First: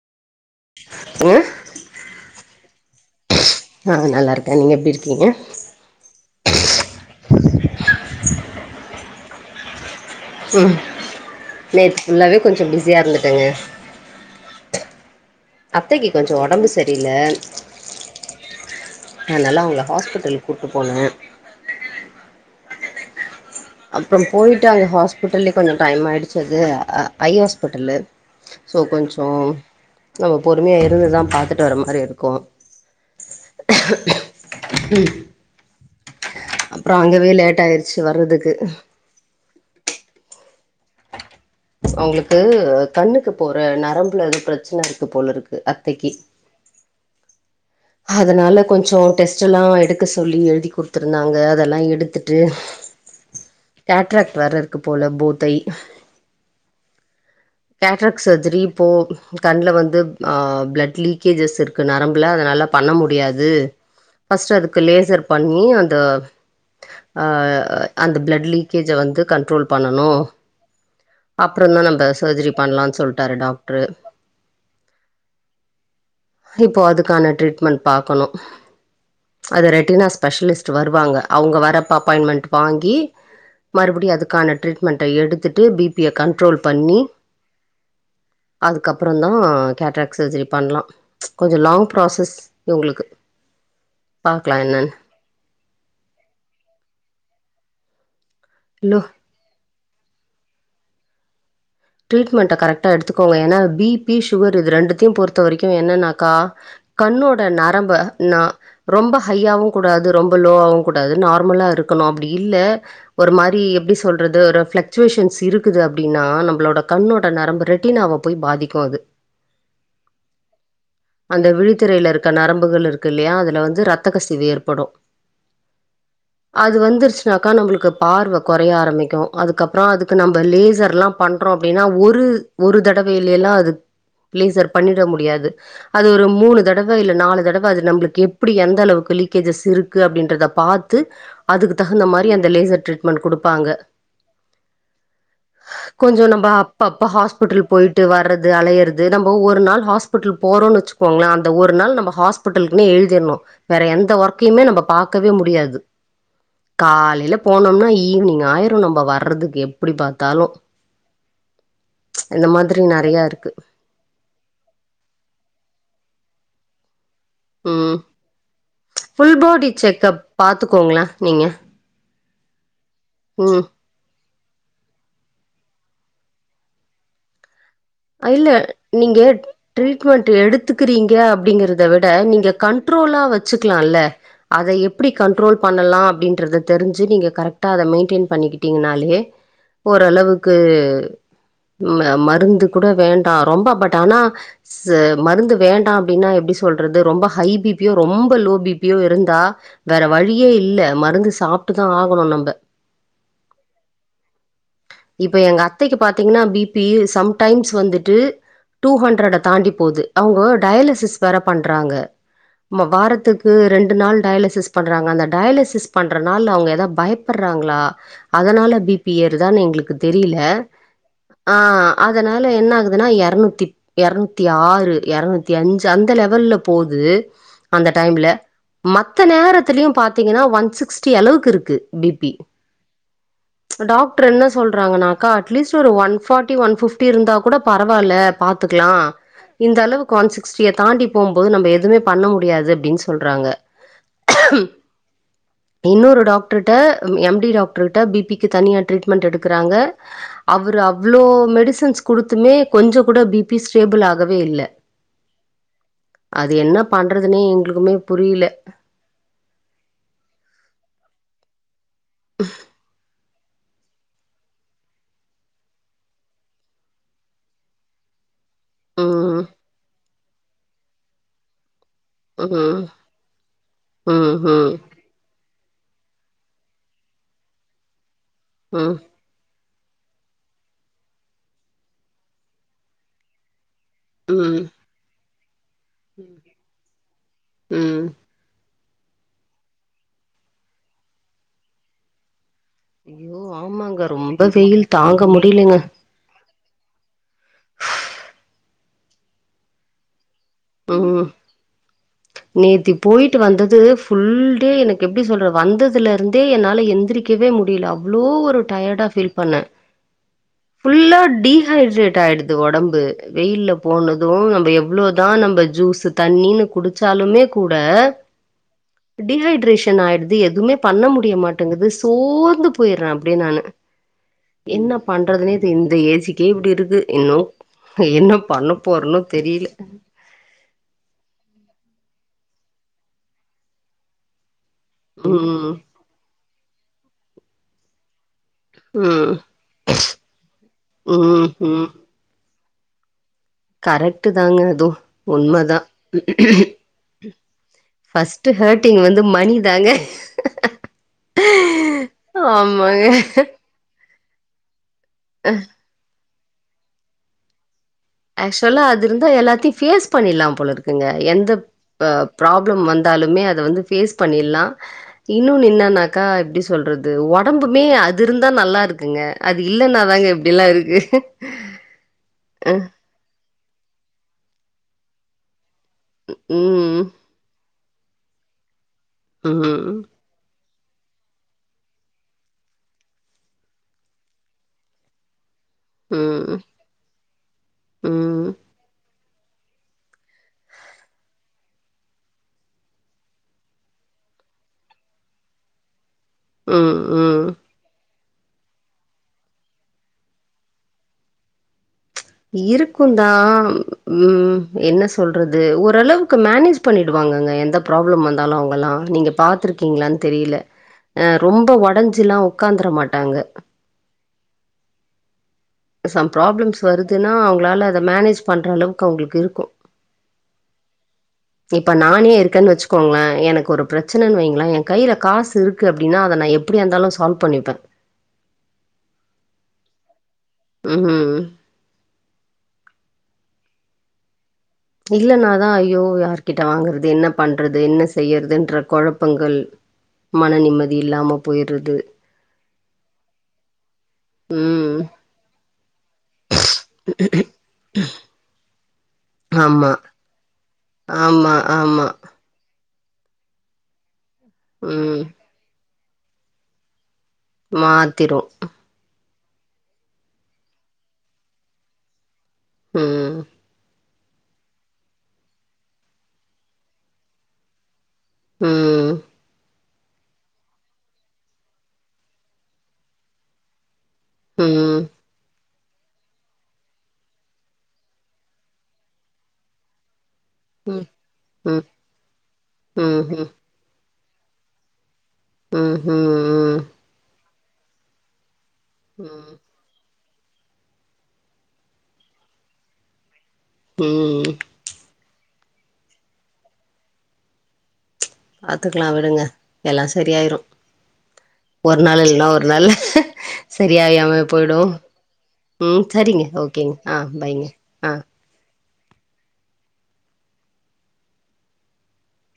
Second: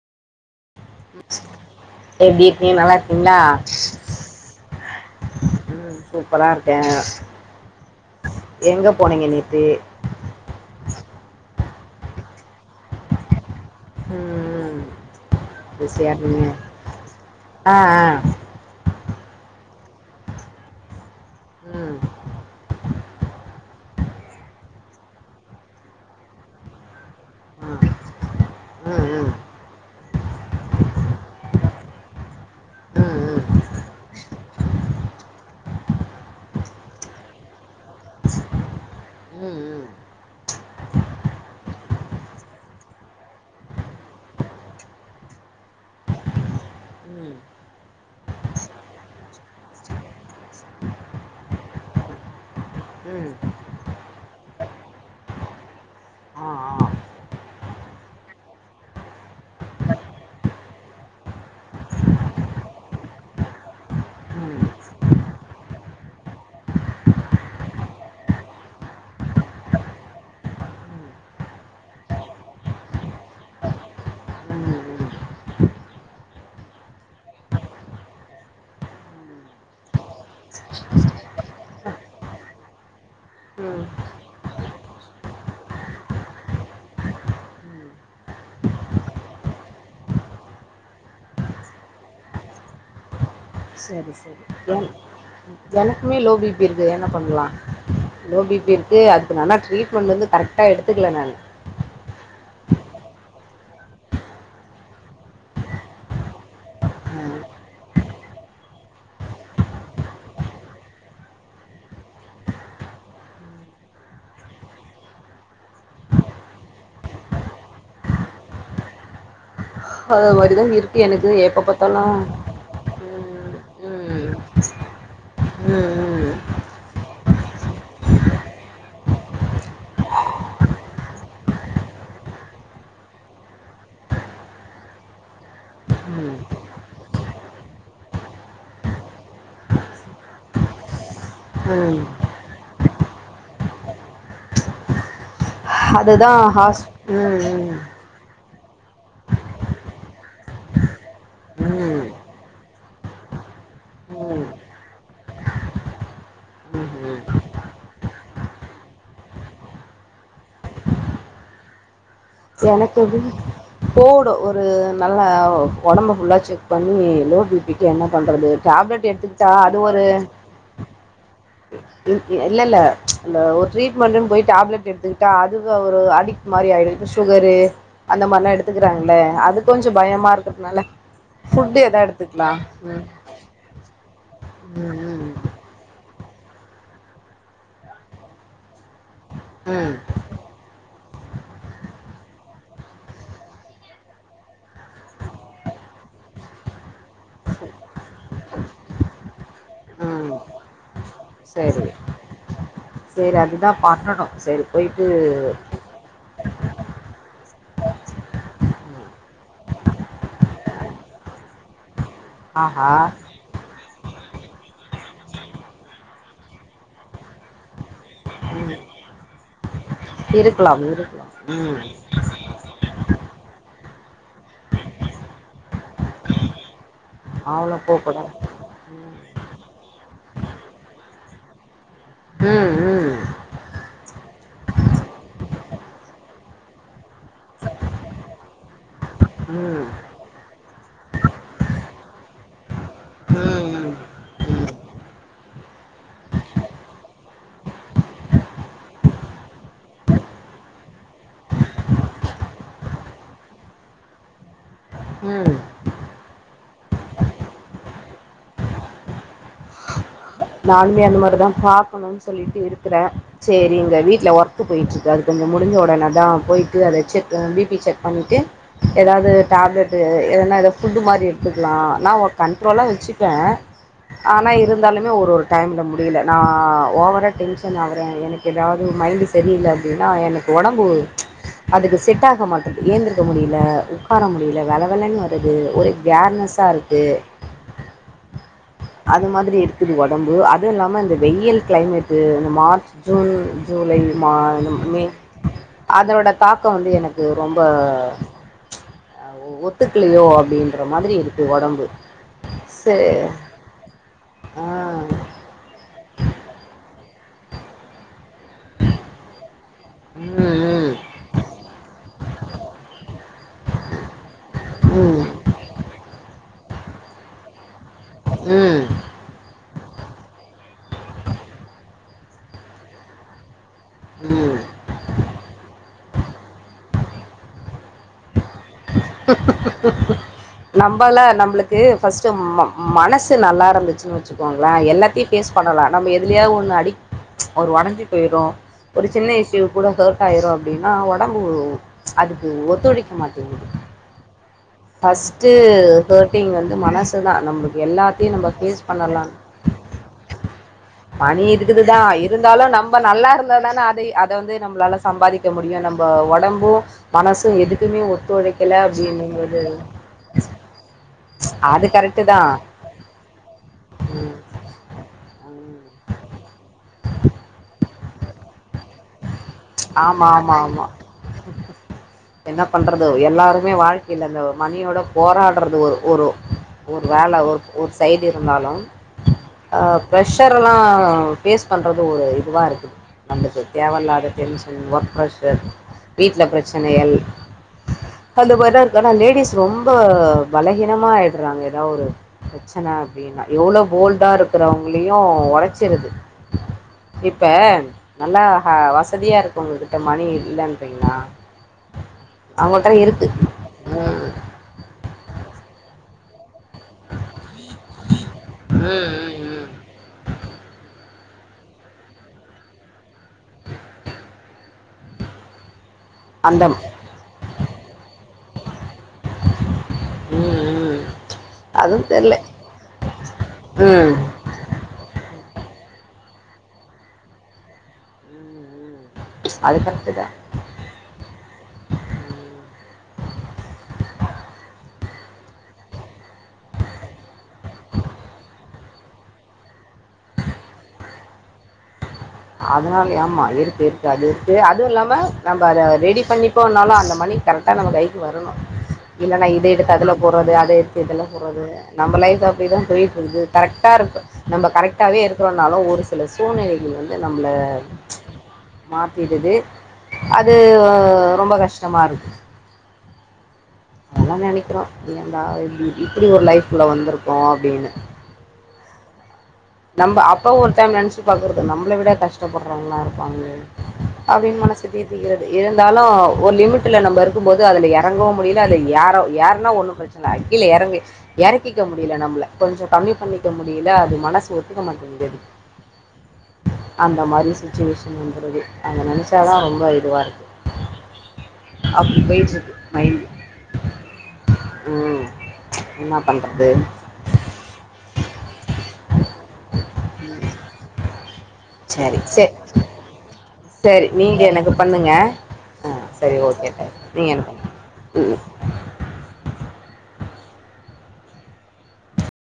ங்க எப்டி இருக்கீங்க நல்லா இருக்கீங்ளா ஆ நல்லா இருக்கே நீங்க எப்டி இருக்கீங்க ம் சூப்பரா இருக்கே எங்க போனீங்க நேத்து ம் நேத்து ஃபுல்லாவே கொஞ்சொ பிஸியா இருந்துடேங்க ம் ம் அத்தக்கி கொஞ்சோ ஒடம்பு சரியில்ல ஆ ஆ அதுனால அவுங்கள ஹாஸ்பிட்டலுக் கூட்டு போனு ம் அப்றொம் போய்ட்டு அங்க ஹாஸ்பிட்டல்லே கொஞ்சொ டைம் ஆய்டுச்சு அது ஐ ஆ ஹாஸ்பிட்டலு சோ கொஞ்சொ ம் நம்ம பொறுமையா இருந்துதா பாத்துட்டு வர மாரி இருக்கு ம் ம் ம் ம் அப்றொ அங்கவே லேட் ஆய்ர்ச்சு வர்றதுக்கு ம் ம் அவுங்களுக்கு கண்ணுக்கு போற நரம்புல எது பிரச்சன இருக்கு போலருக்கு அத்தக்கி ம் ம் அதுனால கொஞ்சொ டெஸ்ட்டெல்லா எடுக்க சொல்லி எழுதி குடுத்துருந்தாங்க அதெல்லா எடுத்துட்டு ம் ம் கேட்ராக்ட் வேற இருக்கு போல போத் ஐ ஆ ஆ கேட்ராக் சர்ஜரி இப்போ கண்ணுல வந்து ப்ளட் லீக்கேஜஸ் இருக்கு நரம்புல அதனால பண்ண முடியாது ம் பஸ்ட் ம் அதுக்கு லேசர் பண்ணி அந்த அ அந்த பிளட் லீக்கேஜ வந்து கண்ட்ரோல் பண்ணனு அப்புறதா அந்த சர்ஜரி பண்ணலாம்னு சொல்லிட்டாரு டாக்டரு ம் ம் ம் ம் இப்போ அதுக்கான ட்ரீட்மெண்ட் பாக்கணு அது ரெட்டினா ஸ்பெஷலிஸ்ட் வருவாங்க அவங்க வரப்ப அப்பாயின்மெண்ட் வாங்கி மறுபடி அதுக்கான ட்ரீட்மெண்ட்ட எடுத்துட்டு பிபிய கண்ட்ரோல் பண்ணி அதுக்கப்புறதா கேட்ராக் சர்ஜரி பண்ணலா கொஞ்ச லாங் ப்ராசஸ் உங்களுக்கு செரி செரி எனக்குமே லோ பிபி இருக்கு என்ன பண்ணலா லோபி இப்படி லோ இருக்கு அதுக்கு ஆனா ட்ரீட்மென்ட் வந்து கரெக்டா எடுத்துக்கல நானு ட்ரீட்மெண்ட்ட கரெக்டா எடுத்துக்கோங்க ஏன்னா பிபி சுகர் இது ரெண்டுத்தையு பொறுத்த வரைக்கு என்னன்னாக்கா கண்ணோட நரம்ப ந ரொம்ப ஹையாவவு கூடாது ரொம்ப லோவவு கூடாது நார்மலா இருக்கணு அப்படி இல்ல ஒரு மாரி எப்படி சொல்றது ஒரு பிள்சுவேஷன்ஸ் இருக்குது அப்படின்னா நம் மளோட கண்ணோட நரம்ப ரெட்டினாவ போய் பாதிக்கு அது அது மாதிரி தான் இருக்குது எனக்கு அந்த எப்போ விழித்திரையில பார்த்தாலும் இருக்க நரம்புகள் இருக் இல்லையா அதுல வந்து ரத்த ம் ம் கசிவு ஏற்படு ம் அது வந்துருச்சுன்னாக்கா நம்மளுக்கு பார்வ குறைய ஆரம்பிக்கு அதுக்கப்புற அதுக்கு நம்ம லேசர் எல்லா பண்றோ அப்படின்னா ஒரு ஒரு தடவல எல்லா அது லேசர் பண்ணிட முடியாது அது ஒரு ம் மூணு தடவ இல்ல நாலு தடவ அது நம்மளுக்கு எப்படி எந்த அளவுக்கு லீக்கேஜஸ் இருக்கு அப்படின்றத பாத் து அதுக்கு ம் தகுந்த மாதிரி அந்த லேசர் ட்ரீட்மெண்ட் கொடுப்பாங்க கொஞ்ச அதுதா நம்ம ஹாஸ் அப்ப அப்ப ஹாஸ்பிட்டல் ம் போயிட் வர்றது அலையறது நம்ம ஒரு நாள் ஹாஸ்பிட்டல் போறோ வச்சுக்கோங்கள அந்த ஒரு நாள் ம் நம்ம ஹாஸ்பிட்டல் பிட்டலுக்கு எழுதிடணு வேற எந்த ம் ஒர்க்கையுமே நம்ம பாக்கவே முடியாது ம் காலைல போனோம்னா ஈவினிங் ஆயிரும் நம்ம வர்றதுக்கு எப்படி பாத்தாலு மாதிரி எனக்குது நெறையா இருக்கு போவனு ஒரு நல்ல உடம்பு ஃபுல்லா செக் பண்ணி லோ பபிக்கு ம் என்ன பண்றது டப்லெட் ஃபுல் எடுத்துக்கிட்டா பாடி அது ஒரு செக்கப் பாத்துக்கோங்களே நீங்க இல்ல இல்ல அந்த ம் ஒரு ட்ரீட் மென்ட் போய் டப்லெட் எடுத்துக்கிட்டா அதுக்கு ஒரு அடிக்ட் மாதிரி ஆயிரு இந்த சுகரு அந்த இல்ல மாரிலா எடுத்துக்கிறாங்கள நீங்க அது கொஞ்சோ ட்ரீட்மெண்ட் பயமா இருக்கறதுனால எடுத்துக்கிறீங்க ஃபுட் அப்படிங்கறத எதா விட எடுத்துக்கலா நீங்க ம் கண்ட்ரோலா வச் ச்சுக்கலால்ல அத எப்படி ம் கண்ட்ரோல் பண்ணலா அப்படின்றத தெரிஞ்சு நீங்க கரெக்டா அத மெயின்டென் பண்ணிக்கிட்டீங்கனாலே ம் ஓரளவு க்கு மருந்துக் கூட வேண்டா ரொம்ப பட் ஆனா மருந்து வேண்டா அப்படின்னா எப்படி சொல்றது ரொம்ப ஹை பிபியோ ரொம்ப லோ பிபியோ இருந்தா வேற ம் ம் வழியே இல்ல மருந்து சாப்பிட்டுதா ஆகணு நம்ம செரி அதுதா பண்ணணு செரி போயிட்டு இப்ப எங்க அத்தைக்கு பாத்தீங்கன்னா பி பி சம் டைம்ஸ் வந்துட்டு டூ ஹண்ரட் தாண்டி போகுது அவங்க டயலிசிஸ் வேற பண்றாங்க அமா ஆஹா! வாரத்துக்கு ரெண்டு நாள் டயலிசிஸ் பண்றாங்க அந்த டயலிசிஸ் பண் ற நாள அவங்க ஏதாது பயப்படுறாங்களா ம். அதனால பி பி ஏருதா எங்களுக்கு தெரில இருக்கலாம், இருக்கலாம். ஆ ம். அதனால என்ன ஆகுதுன்னா எறநூத்தி எரநூத்தி ஆறு எரநூத்தி அஞ்சு அந்த லெவல்ல போது அவ்ளோ அந்த டைம்ல போக்கூடாது. மத்த நேரத்திலயு பாத்தீங்கன்னா ஒன் சிக்ஸ்டி அளவுக்கு இருக்கு பிபி ம், ம். டாக்டர் என்ன சொல்றாங்கானாக்க அட்லீஸ்ட் ஒரு ஒன் ஃபாட்டி ஒன் பிப்டி ட்டு இருந்தா கூட பரவாயில்ல பாத்துக்கலா இந்த ம். அளவுக் ஒன் சிக்ஸ்டிய தாண்டி போம்போது நம்ம எதுமே பண்ண முடியாது அப்டின்னு சொல்றாங்க ம், ம். ம். இன்னொரு டாக்டர்ட்ட எம்டி டாக்டர்ட்ட பிபிக்கு தனியா ட்ரீட்மெண்ட் எடுக்றாங்க அவரு அவ்ளோ மெடிஸ் சன்ஸ் குடுத்துமே கொஞ்சோ கூட பிபி ஸ்டேபிள் ஆகவே இல்ல ஆ அது என்ன பண்றதுனே எங்களுக்குமே புரில நானுமே அந்த மாரிதா பாக்கணுன் சொல்லிட்டு இருக்கிறே சேரி இங்க வீட்ல ஒர்க் போய்ட்டு இருக்கு அது கொஞ்சோ முடிஞ்ச ஒடனே தா போய்ட்டு அத செக் பிபி செக் பண்ணிட்டு எதாவது ம் டேப்லெட்டு எதனா எதா புட்டு மாரி இரு வச்சிகலாம் நா ஒரு ம் கன்ட்ரோலா வச்சுப்பே ம் ஆனா ம் இருந்தாலும் மே ஒரு ஒரு டைம்ல முடில நா ஓவரா டென்ஷன் ஆவுறே எனக்கு எதாவது ம் மைண்ட் தெரில அப்டின்னா எனக்கு ஒடம்பு அதுக்கு செட் ஆக மாட்டது ஏந்திருக்க முடியல உக்காரமுடில ம் வல வலன்னு வருது ஒரே கேர்னஸ்ஸா இருக்கு ம் அது மாரி இருக்குது ஒடம்பு அதுவு இல்லாம இந்த வெயில் கிளைமேட்டு இந்த மார்ச் ஜூன் ஐயோ ஜூலை ஆமாங்க ரொம்ப மாதம் வெயில் மே தாங்க முடியலங்க அதோட தாக்கோ வந்து எனக்கு ரொம்ப ஒத்துக்லயோ அப்டின் ம் நேத்தி சே போயிட்டு வந்தது ஆ ஃபுல்டே எனக்கு எப்டி சொல்றது வந்ததுல இருந்தே என்னால எந்திரிக்கவே முடில அவ்ளோ ஒரு டயர்டா ஃபீல் பண்ணே ம் ஃபுல்லா டீஹைட்ரேட் ஆயிடுது ஒடம்பு வெயில்ல போனதும் நம்ம எவ்ளோ ம் தா நம்ப ஜூஸ் தண்ணீனு குடிச்சாலுமே கூட ஆ டீஹைட்ரேஷன் ஆயிடுது எதுமே பண்ண முடியமாட்டேங்குது சோர்ந்து போய்றே அப்டியே நானு ம் ம் என்ன பண்றதுனே தெ இந்த ஏஜுக்கே இப்டி இருக்கு இன்னு என்ன பண்ண போறணோ தெரில நம்பலா நம்பளுக்கு ஃபஸ்ட்டு ம மனசு நல்லா இருந்துச்சின் வச் சிக்கோங்களே எல்லாத்தையு ஃபேஸ் ம் பண்ணலா நம்ம எதுலேயாது ஒன்னு அடிக் ஒரு ஒடஞ்சி போய்றோ ஒரு ம் சின்ன விஷ் யோ கூட ஹார்ட் ஆயிரோ அப்டினா ஒடம்பு ம் ம் அதுக்கு ஒத்துழைக்க மாட்டேங்குது கரெக்ட்டு தாங்க அது பஸ்ட்டு ஹர்ட்டிங் வந்து மனசு தா நம்ளுக்கு எல்லாத்தையு நம்ம ஃபஸ்ட்டு ஃபேஸ் ஹேர்ட்டிங் பண்ணலா வந்து மணி தாங்க மணி இருக்குதுதா இருந்தாலு நம்ம நல்லா ஆமாங்க இருந்தா தான அத அ அத வந்து நம்மளால சம்பாதிக்க முடியு நம்ம ஒடம்பு மனசு எதுக்குமே ஒத் அக்சுவலா அது இருந்தா எல்லாத்தையு பேஸ் பண்ணிலாம் போல இருக்குங்க எந்த அது ப கரெக்டு தான் ப்ராப்ளம் வந் தாலுமே அத வந்து ஃபேஸ் ம். பண்ணிட்லா இன்னோன்னு ம். என்னானாக்கா எப்டி சொல்றது ஒடம்புமே அது இருந்தா நல்லா இருக்குங்க அது ஆமா இல்லன்னாதாங்க ஆமா இப்டிலா ஆமா இருக்கு தோ எல்லாருமே வாழ்க்கைல அந்த மணியோட போராட்றது ஒரு ஒரு ஒரு ம். வேல ஒரு ஒரு சைடு இருந்தாலு ஆ ம். பிரஷ் ஷரெல்லா ஃபேஸ் பண்றது ஒரு இதுவா இருக்குது நம்ளுக்கு தேவல்லாத டென்ஷன் ஒர்க் பிரஷர் வீட்ல ம். பிரச்சனைகள் அந்த ம். மாரிதா இருக்கு ஆனா லேடிஸ் ரொம்ப பலகீனமா ஆய்ட்றாங்க எதா ஒரு பிரச்சன அப்டின்னா எவ்ளோ போல்டா இருக்கிறவங்களையு ஒடச்சிருது ம். இப்ப ம். நல்லா ஹா வசதியா இருக்கவங்ககிட்ட மணி இல்லன்றீங்ளா இருக்கு தா ம் என்ன சொல்றது ஓரளவுக்கு மனேஜ் பண்ணிடுவாங்கங்க எந்த ப்ராப்ளம் வந்தாலு அவங்கல்லா ம் நீங்க ம் ம் பாத்துரு க்கீங்களான்னு தெரியில ஆ ரொம்ப ஒடஞ்சில்லா உக்காந்துர மாட்டாங்க சம் அந்த ம் ப்ராப்ளம்ஸ் வருதுன்னா அவங்களால அத மேனேஜ் பண்ற அளவுக்கு அவங்களுக்கு இருக்கு ம் இப்ப அதுவும் நானே தெர்ல இருக்கன் வச்சுக்கோங்களே எனக்கு ஒரு ம் பிரச்சனைன்னு வைங்களே கையில காசு இருக்கு அப்டின்னா அத நா எப்டியா இருந்தாலு சால்வ் பண்ணிப்பே அதுக்கடுத்துதா ம் இல்லனாதா ஐயோ யார்கிட்ட வாங்கறது என்ன பண்றது என்ன செய்றதுன்ற கொழப்பங்கள் மன நிம்மதி இல்லாம போயிறுது அதுனாலயே ஆமா இருக்கு இருக்கு அது இருக்கு அதுவு ம் இல்லாம நம்ம அத ரெடி பண்ணிப்டோனாலு அந்த மணி கர் ட்டா நம்ம கைக்கு வரணு இல்லனா இத ஆமா எடுத்து அதுல போட்றது அத எடுத்து இதுல ஆமா போட்றது ஆமா நம்ம லைஃப் அப்டிதா போயிட்டுருக்கு கரெக்டா இருக்கு நம்ம கரெக்டாவே ம் இருக்கிறோனாலு ஒரு சில சூழ்நிலைகள் வந் து நம்ள மாத்திரு மாத்திடுது அது ரொம்ப கஷ்டமா இருக்கு ம் அதா நெனைக்குறோ ஏண்டா இப்டி இப்டி ஒரு லைஃப்ல வந்துருக்கோ அப்டின்னு ம் நம்ப அப்பவு ஒரு டைம் நனச்சு பாக்குறது நம்ள விட கஷ்டப்படுறவங்களா இருக்காங்கனு அப்டின் மனச ம் தேத்திக்கிற இருந்தாலு ஒரு லிமிட்ல நம்ம இருக்கும் போது அதுல எறங்கவு முடியில அதுல ஏற ஏறுனா ஒன்னு பிர சன அது கீழ ம் எறங்கு ம் ம் ம் எறக்கிக்க முடியில நம்பள கொஞ்சொ கம்மி ம் பண்ணிக்க முடியில அது மனசு ஒ த்துக்க மாட்டேங்குது அது ம் ஹீம் அந்த மாறி சுச்சுவேஷனுன்றது அத ம் நெனச்சாதா ரொம்ப இதுவா இருக்கு அப்டி போயிட்டு இருக்கு [unintelligible] ம் ம் என்ன பண்றது பாத்துக்குலா விடுங்க எல்லா சரியாயிரு ஒரு சரி நாள் இல்னா சே ஒரு நாள் சரி சரியாகியாம நீங்கள் எனக்கு போய்டு பண்ணுங்க ஆ ம் சரி சரிங்க ஓகே ஓகேங்க தேங்க்ஸ் ஆ நீங்கள் எனக்கு பண்ணுங்க பாய்ங்க ஆ ம்